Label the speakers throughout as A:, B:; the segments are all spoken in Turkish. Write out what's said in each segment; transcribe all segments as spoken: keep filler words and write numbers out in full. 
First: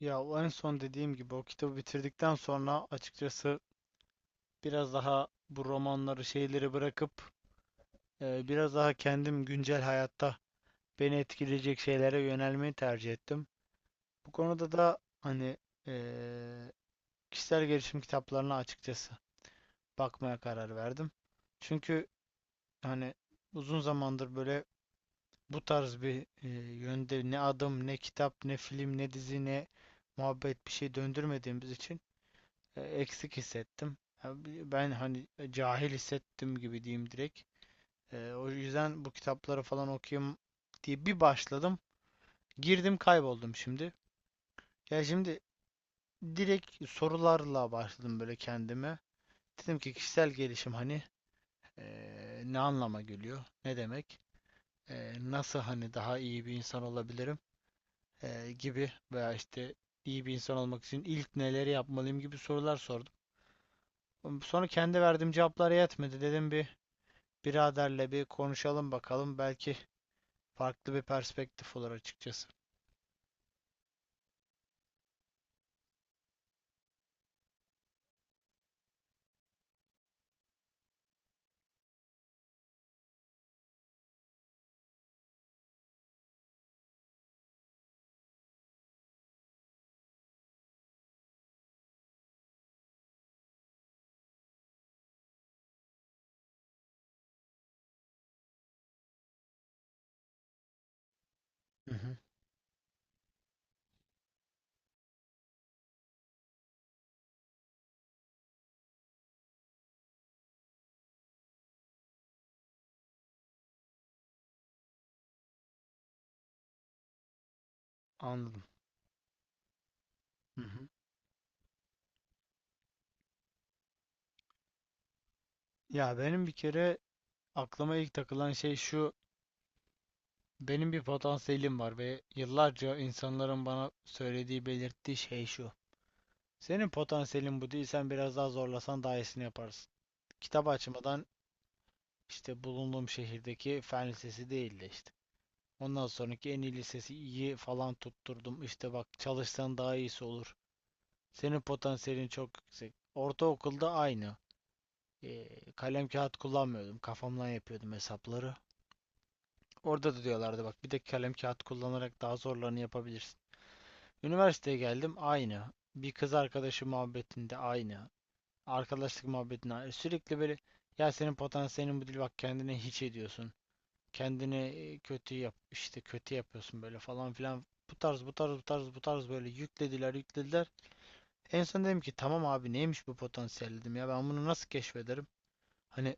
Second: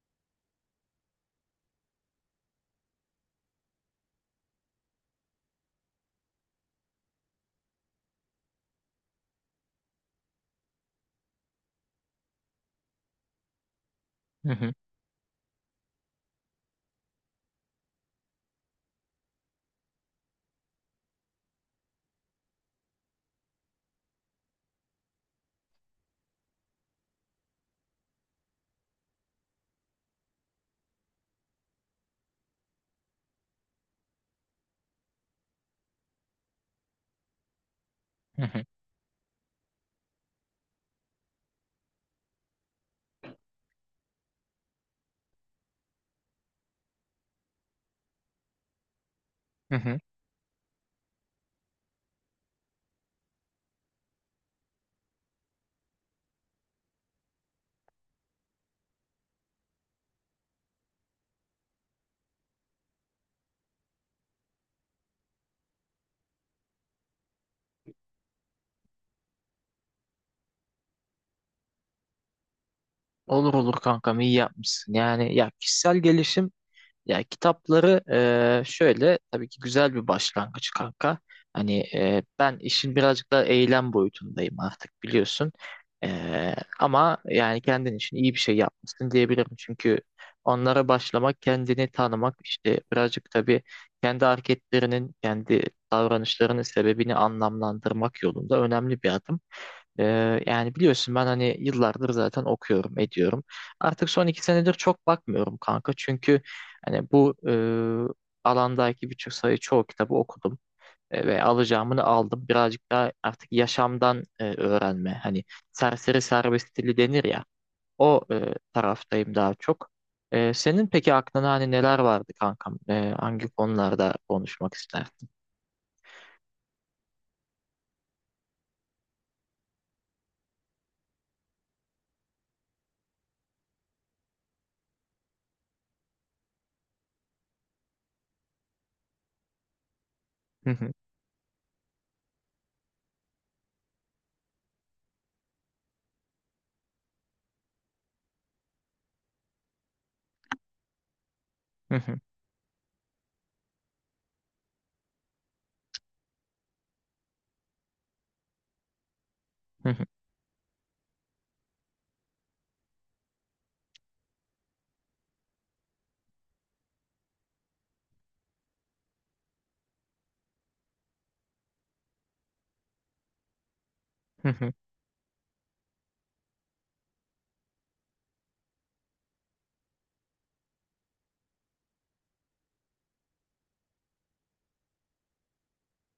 A: Ya o en son dediğim gibi o kitabı bitirdikten sonra açıkçası biraz daha bu romanları şeyleri bırakıp e, biraz daha kendim güncel hayatta beni etkileyecek şeylere yönelmeyi tercih ettim. Bu
B: Hı
A: konuda
B: hı,
A: da hani e, kişisel gelişim kitaplarına açıkçası bakmaya karar verdim. Çünkü hani uzun zamandır böyle bu tarz bir e, yönde ne adım ne kitap ne film ne dizi ne muhabbet bir şey döndürmediğimiz için e, eksik hissettim. Ben hani e, cahil hissettim gibi diyeyim direkt. E,
B: hı
A: o
B: hı,
A: yüzden bu kitapları falan okuyayım diye bir başladım. Girdim kayboldum şimdi. Ya şimdi direkt sorularla başladım böyle kendime.
B: hı
A: Dedim ki
B: hı.
A: kişisel gelişim hani e, ne anlama geliyor? Ne demek? E, nasıl hani daha iyi bir insan olabilirim? E, gibi veya işte iyi bir insan olmak için ilk neleri yapmalıyım gibi sorular sordum. Sonra kendi verdiğim cevaplar yetmedi. Dedim bir Biraderle bir konuşalım bakalım. Belki farklı bir perspektif olur açıkçası.
B: Olur olur kankam iyi yapmışsın. Yani ya kişisel gelişim ya kitapları eee, şöyle tabii ki güzel bir başlangıç kanka. Hani eee, ben işin birazcık daha eylem boyutundayım artık biliyorsun. Eee, ama yani kendin için iyi bir şey yapmışsın diyebilirim. Çünkü onlara başlamak, kendini tanımak işte birazcık tabii kendi hareketlerinin, kendi davranışlarının sebebini anlamlandırmak yolunda önemli bir adım. Ee, yani biliyorsun ben hani
A: Hı
B: yıllardır
A: hı.
B: zaten okuyorum, ediyorum. Artık son iki senedir çok bakmıyorum kanka. Çünkü hani bu e, alandaki birçok sayı çoğu kitabı okudum e, ve alacağımını aldım. Birazcık daha artık yaşamdan e, öğrenme. Hani serseri serbest dili denir ya. O e,
A: Anladım.
B: taraftayım daha çok. E,
A: Hı
B: senin
A: hı.
B: peki aklına hani neler vardı kankam? E, hangi konularda konuşmak isterdin?
A: Ya benim bir kere aklıma ilk takılan şey şu. Benim bir potansiyelim var ve yıllarca insanların bana söylediği, belirttiği şey şu. Senin potansiyelin bu değil, sen biraz daha zorlasan daha iyisini yaparsın. Kitap açmadan işte bulunduğum şehirdeki fen lisesi değildi işte. Ondan sonraki en iyi lisesi iyi falan tutturdum. İşte bak çalışsan daha iyisi olur. Senin potansiyelin çok yüksek. Ortaokulda aynı. Ee, kalem kağıt kullanmıyordum. Kafamdan yapıyordum hesapları. Orada da diyorlardı bak bir de kalem kağıt kullanarak daha zorlarını yapabilirsin. Üniversiteye geldim aynı. Bir kız arkadaşı muhabbetinde aynı. Arkadaşlık muhabbetinde aynı. Sürekli böyle ya senin potansiyelin bu değil bak kendini hiç ediyorsun. Kendini e, kötü yap işte kötü yapıyorsun böyle falan filan. Bu tarz bu tarz bu tarz bu tarz böyle yüklediler yüklediler. En son dedim ki tamam abi neymiş bu potansiyel dedim ya ben bunu nasıl keşfederim? Hani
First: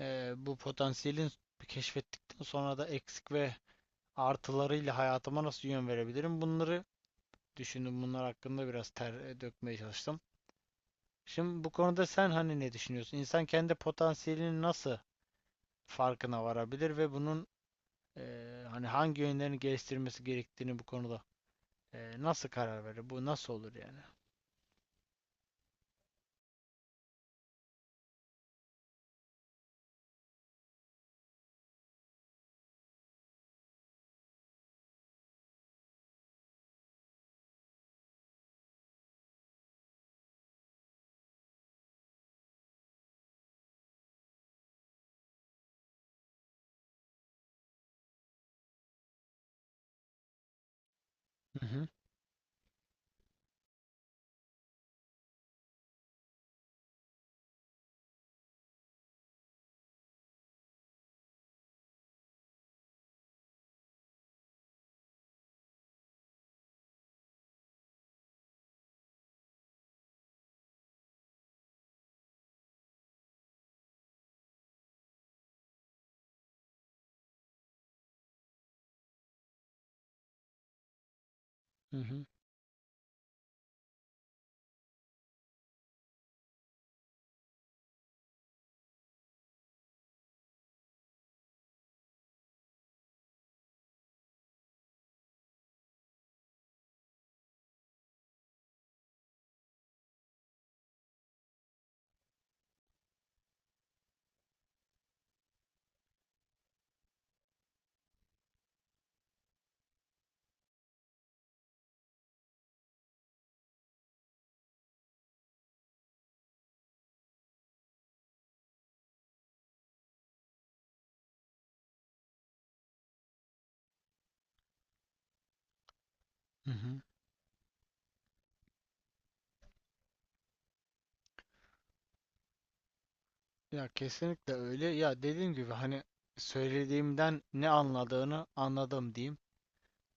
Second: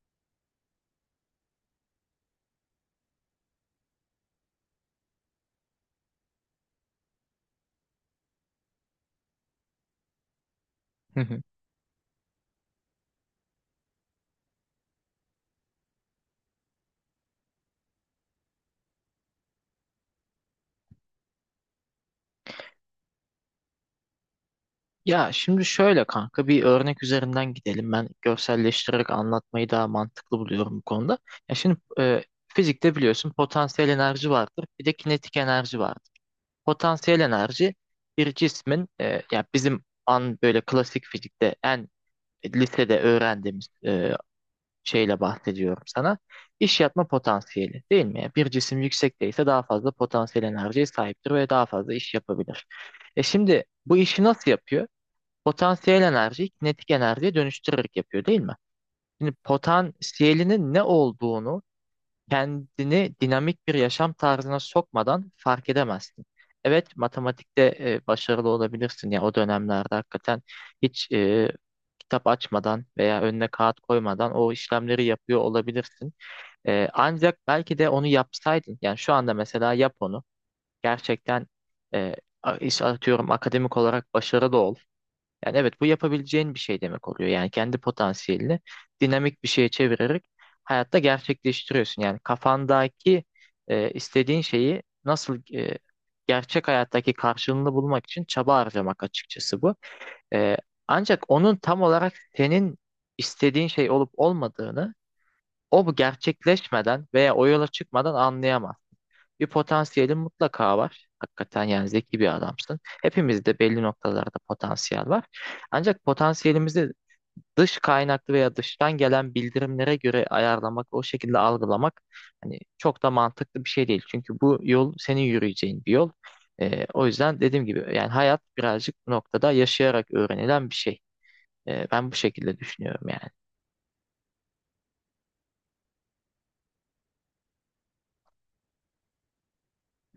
A: eee, bu potansiyelin keşfettikten sonra da eksik ve artılarıyla hayatıma nasıl yön verebilirim? Bunları düşündüm. Bunlar hakkında biraz ter e, dökmeye çalıştım. Şimdi bu konuda sen hani ne düşünüyorsun? İnsan kendi potansiyelinin nasıl farkına varabilir ve bunun eee, hani hangi yönlerini geliştirmesi gerektiğini bu konuda eee, nasıl karar verir? Bu nasıl olur yani?
B: Ya şimdi şöyle kanka bir örnek üzerinden gidelim. Ben görselleştirerek anlatmayı daha mantıklı buluyorum bu konuda. Ya şimdi e, fizikte biliyorsun potansiyel enerji vardır, bir de kinetik enerji vardır. Potansiyel enerji bir cismin e, ya bizim an böyle klasik fizikte en lisede öğrendiğimiz e, şeyle bahsediyorum sana. İş yapma potansiyeli değil mi? Yani bir cisim yüksekteyse daha fazla potansiyel enerjiye sahiptir ve
A: Hı
B: daha
A: hı,
B: fazla iş yapabilir. E şimdi bu işi nasıl yapıyor? Potansiyel enerjiyi kinetik enerjiye dönüştürerek yapıyor değil mi? Şimdi potansiyelinin ne olduğunu kendini dinamik bir yaşam tarzına sokmadan fark edemezsin. Evet, matematikte e, başarılı olabilirsin ya o dönemlerde hakikaten hiç e, kitap açmadan veya önüne kağıt koymadan o işlemleri yapıyor olabilirsin. E, ancak belki de onu yapsaydın yani şu anda mesela yap onu gerçekten
A: hı
B: e,
A: hı,
B: a- iş atıyorum akademik olarak başarılı ol, yani evet, bu yapabileceğin bir şey demek oluyor. Yani kendi potansiyelini dinamik bir şeye çevirerek hayatta gerçekleştiriyorsun. Yani kafandaki e, istediğin şeyi nasıl e, gerçek hayattaki karşılığını bulmak için çaba harcamak açıkçası bu. E, ancak onun tam olarak senin istediğin şey olup olmadığını o bu gerçekleşmeden veya o yola çıkmadan anlayamaz. Bir potansiyelin mutlaka var. Hakikaten yani zeki bir adamsın. Hepimizde belli noktalarda potansiyel var. Ancak potansiyelimizi dış kaynaklı veya dıştan gelen bildirimlere göre ayarlamak, o şekilde algılamak hani çok da mantıklı bir şey değil. Çünkü bu yol senin yürüyeceğin bir yol.
A: hı
B: Ee,
A: hı.
B: o yüzden dediğim gibi yani hayat birazcık bu noktada yaşayarak öğrenilen bir şey. Ee, ben bu şekilde düşünüyorum yani.
A: Ya kesinlikle öyle. Ya dediğim gibi hani söylediğimden ne anladığını anladım diyeyim.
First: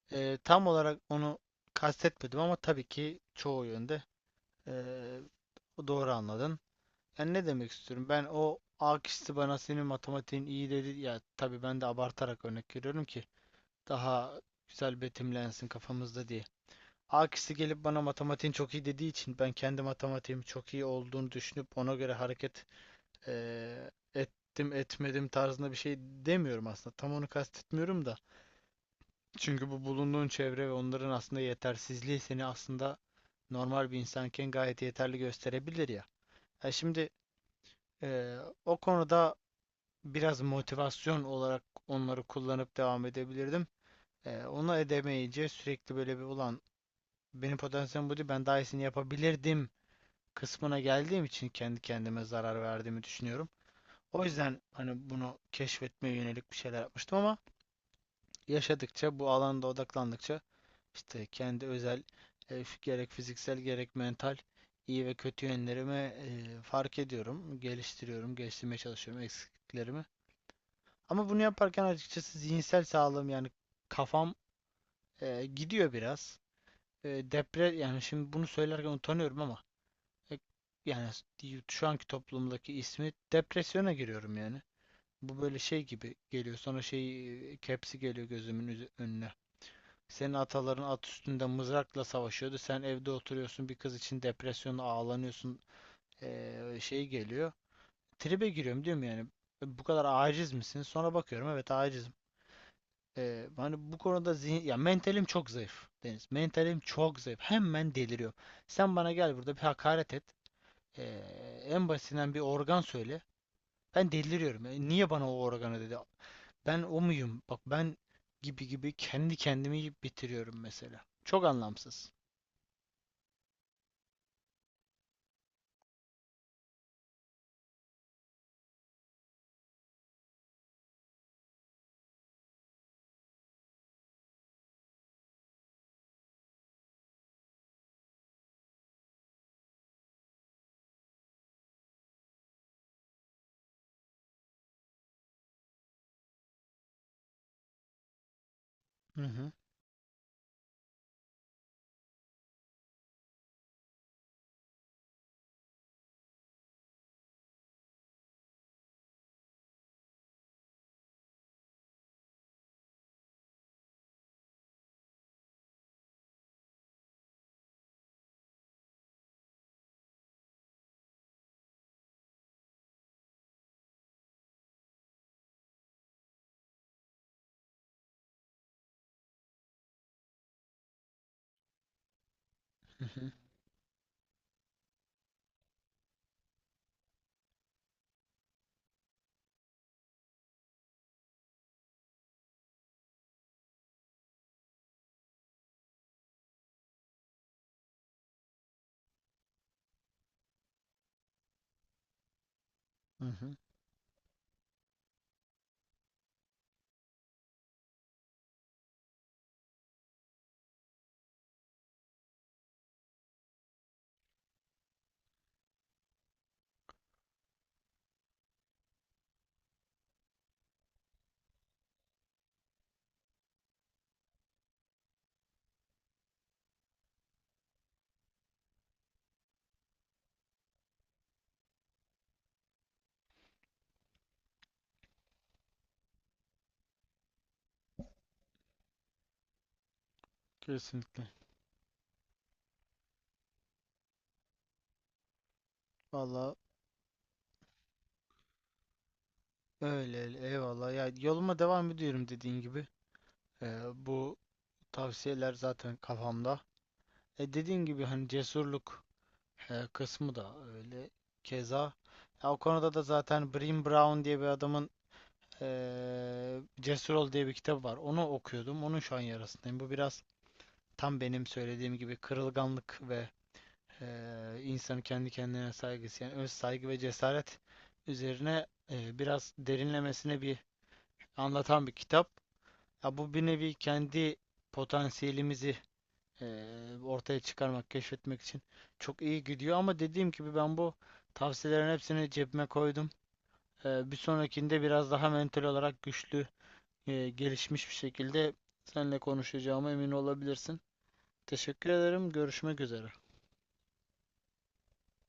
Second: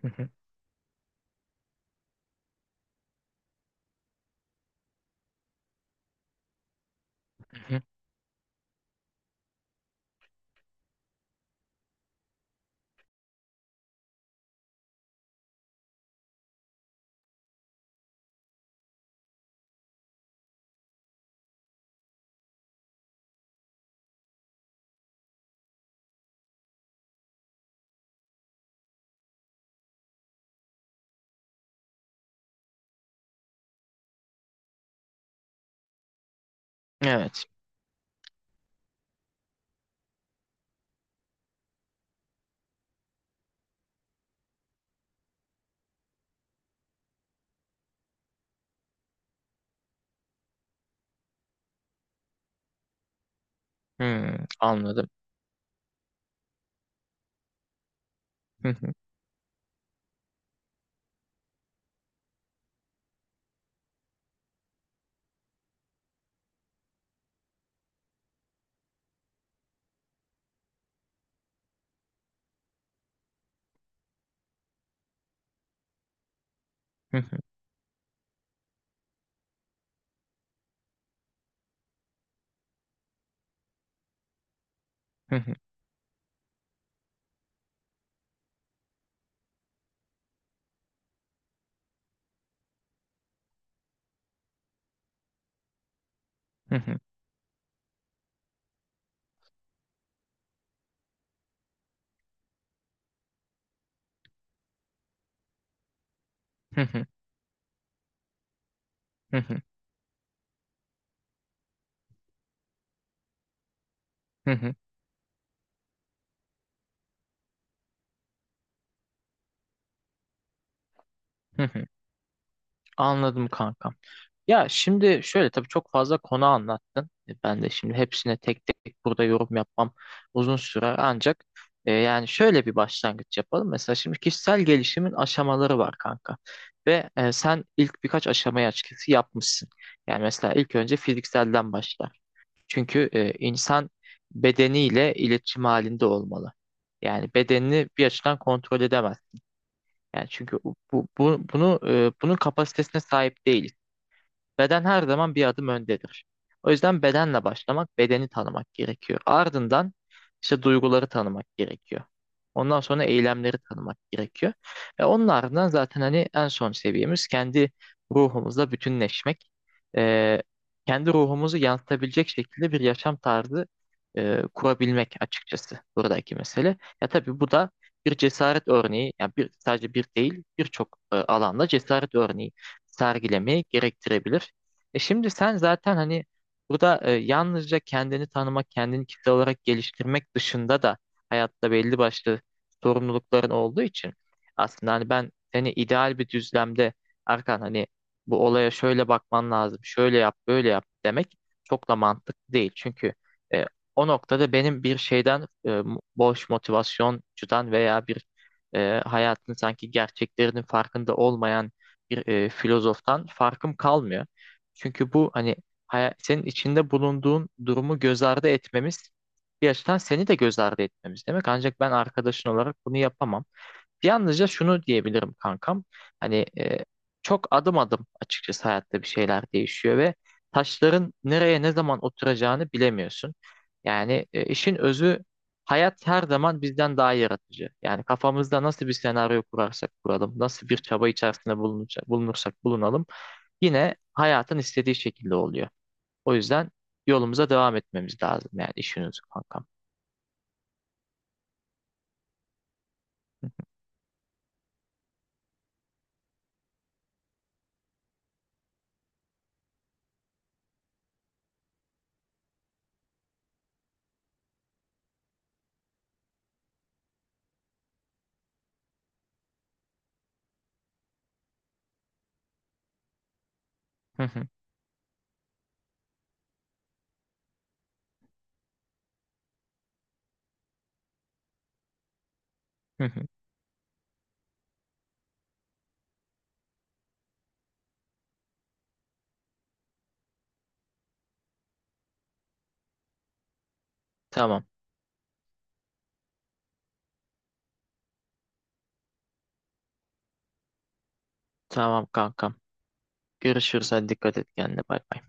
B: Hı hı,
A: Eee, tam olarak onu kastetmedim ama tabii ki çoğu yönde eee, doğru anladın. Yani ne demek
B: hı hı.
A: istiyorum? Ben o A kişisi bana senin matematiğin iyi dedi. Ya tabii ben de abartarak örnek veriyorum ki daha güzel betimlensin kafamızda diye. A kişisi gelip bana matematiğin çok iyi dediği için ben kendi matematiğim çok iyi olduğunu düşünüp ona göre hareket eee, ettim etmedim tarzında bir şey demiyorum aslında. Tam onu kastetmiyorum da. Çünkü bu bulunduğun çevre ve onların aslında yetersizliği seni aslında normal bir insanken gayet yeterli gösterebilir ya. Ha şimdi
B: Evet.
A: eee, o konuda biraz motivasyon olarak onları kullanıp devam edebilirdim. Eee onu edemeyince sürekli böyle bir ulan benim potansiyelim bu değil ben daha iyisini yapabilirdim kısmına geldiğim için kendi kendime zarar verdiğimi düşünüyorum. O
B: Hmm,
A: yüzden
B: anladım.
A: hani bunu keşfetmeye yönelik bir şeyler yapmıştım ama
B: Hı hı,
A: yaşadıkça bu alanda odaklandıkça işte kendi özel e, f- gerek fiziksel gerek mental iyi ve kötü yönlerimi e, fark ediyorum, geliştiriyorum, geliştirmeye çalışıyorum eksikliklerimi. Ama bunu yaparken açıkçası zihinsel sağlığım yani kafam e, gidiyor biraz.
B: hı
A: E,
B: hı,
A: depre Yani şimdi bunu söylerken utanıyorum ama e, yani şu anki toplumdaki ismi depresyona giriyorum yani.
B: hı
A: Bu
B: hı,
A: böyle şey gibi geliyor. Sonra şey e, kepsi geliyor gözümün üzü- önüne. Senin ataların at üstünde mızrakla savaşıyordu. Sen evde oturuyorsun. Bir kız için depresyonla ağlanıyorsun.
B: hı
A: Ee,
B: hı,
A: şey geliyor. Tribe giriyorum diyorum yani. "E, Bu kadar aciz misin? Sonra bakıyorum evet acizim. Ee, hani bu konuda zihin, ya mentalim çok zayıf Deniz. Mentalim
B: hı hı,
A: çok zayıf. Hemen deliriyorum. Sen bana gel
B: hı
A: burada bir
B: hı,
A: hakaret et. Ee, En basitinden bir organ söyle. Ben
B: hı
A: deliriyorum.
B: hı,
A: E, niye bana o organı dedi? Ben o muyum? Bak ben gibi gibi kendi kendimi yiyip bitiriyorum mesela. Çok
B: hı hı.
A: anlamsız.
B: Anladım kankam. Ya şimdi şöyle tabii çok fazla konu anlattın. E, Ben de şimdi hepsine tek tek burada yorum yapmam uzun sürer ancak e, yani şöyle bir başlangıç yapalım. Mesela şimdi kişisel gelişimin aşamaları var kanka. Ve e, sen ilk birkaç aşamayı açıkçası yapmışsın. Yani mesela ilk önce fizikselden başlar. Çünkü e, insan bedeniyle iletişim halinde olmalı. Yani bedenini bir açıdan kontrol edemez.
A: Hı hı.
B: Yani çünkü bu, bu bunu e, bunun kapasitesine sahip değiliz. Beden her zaman bir adım öndedir. O yüzden bedenle başlamak, bedeni tanımak gerekiyor. Ardından işte duyguları tanımak gerekiyor. Ondan sonra eylemleri tanımak gerekiyor. Ve onun ardından zaten hani en son seviyemiz kendi ruhumuzla bütünleşmek. Ee, kendi ruhumuzu yansıtabilecek şekilde bir yaşam tarzı e, kurabilmek açıkçası buradaki mesele. Ya tabii bu da bir cesaret örneği, yani bir, sadece bir değil, birçok e, alanda cesaret örneği
A: Hı hı.
B: sergilemeyi gerektirebilir. E şimdi sen zaten hani burada e, yalnızca kendini tanımak, kendini kitle olarak geliştirmek dışında da hayatta belli başlı sorumlulukların olduğu için aslında hani ben seni ideal bir düzlemde Erkan hani bu olaya şöyle bakman lazım, şöyle yap, böyle yap demek çok da mantıklı değil. Çünkü
A: Hı hı.
B: e, o noktada benim bir şeyden e, boş motivasyoncudan veya bir e, hayatın sanki gerçeklerinin farkında olmayan bir e, filozoftan farkım kalmıyor. Çünkü bu hani haya- senin içinde bulunduğun durumu göz ardı etmemiz bir açıdan seni de göz ardı etmemiz demek. Ancak ben arkadaşın olarak bunu yapamam. Yalnızca şunu diyebilirim kankam. Hani e, çok adım adım açıkçası hayatta bir şeyler değişiyor ve taşların nereye ne zaman oturacağını bilemiyorsun. Yani e, işin özü hayat her zaman bizden daha yaratıcı. Yani kafamızda nasıl bir senaryo kurarsak kuralım, nasıl bir çaba
A: Kesinlikle.
B: içerisinde bulunursak, bulunursak bulunalım yine hayatın istediği şekilde oluyor. O
A: Valla
B: yüzden yolumuza devam etmemiz lazım yani işiniz kankam.
A: öyle öyle. Eyvallah. Ya yoluma devam ediyorum dediğin gibi.
B: Hı hı.
A: Ee, bu tavsiyeler zaten kafamda. E dediğin gibi hani cesurluk e, kısmı da öyle. Keza. Ya o konuda da zaten Brené Brown diye bir adamın eee Cesur Ol diye bir kitabı var. Onu okuyordum. Onun şu an yarasındayım. Bu biraz tam benim söylediğim gibi kırılganlık ve eee
B: Hı hı.
A: insanın kendi kendine saygısı yani öz saygı ve cesaret üzerine eee, biraz derinlemesine bir anlatan bir kitap.
B: Hı
A: Ya
B: hı.
A: bu bir nevi kendi potansiyelimizi eee, ortaya çıkarmak, keşfetmek için çok iyi gidiyor ama dediğim gibi ben bu tavsiyelerin hepsini cebime koydum. Eee, bir
B: Tamam.
A: sonrakinde biraz daha mental olarak güçlü, eee, gelişmiş bir şekilde seninle konuşacağıma emin olabilirsin. Teşekkür
B: Tamam
A: ederim.
B: kankam.
A: Görüşmek üzere.
B: Görüşürüz. Hadi dikkat et kendine. Bay bay.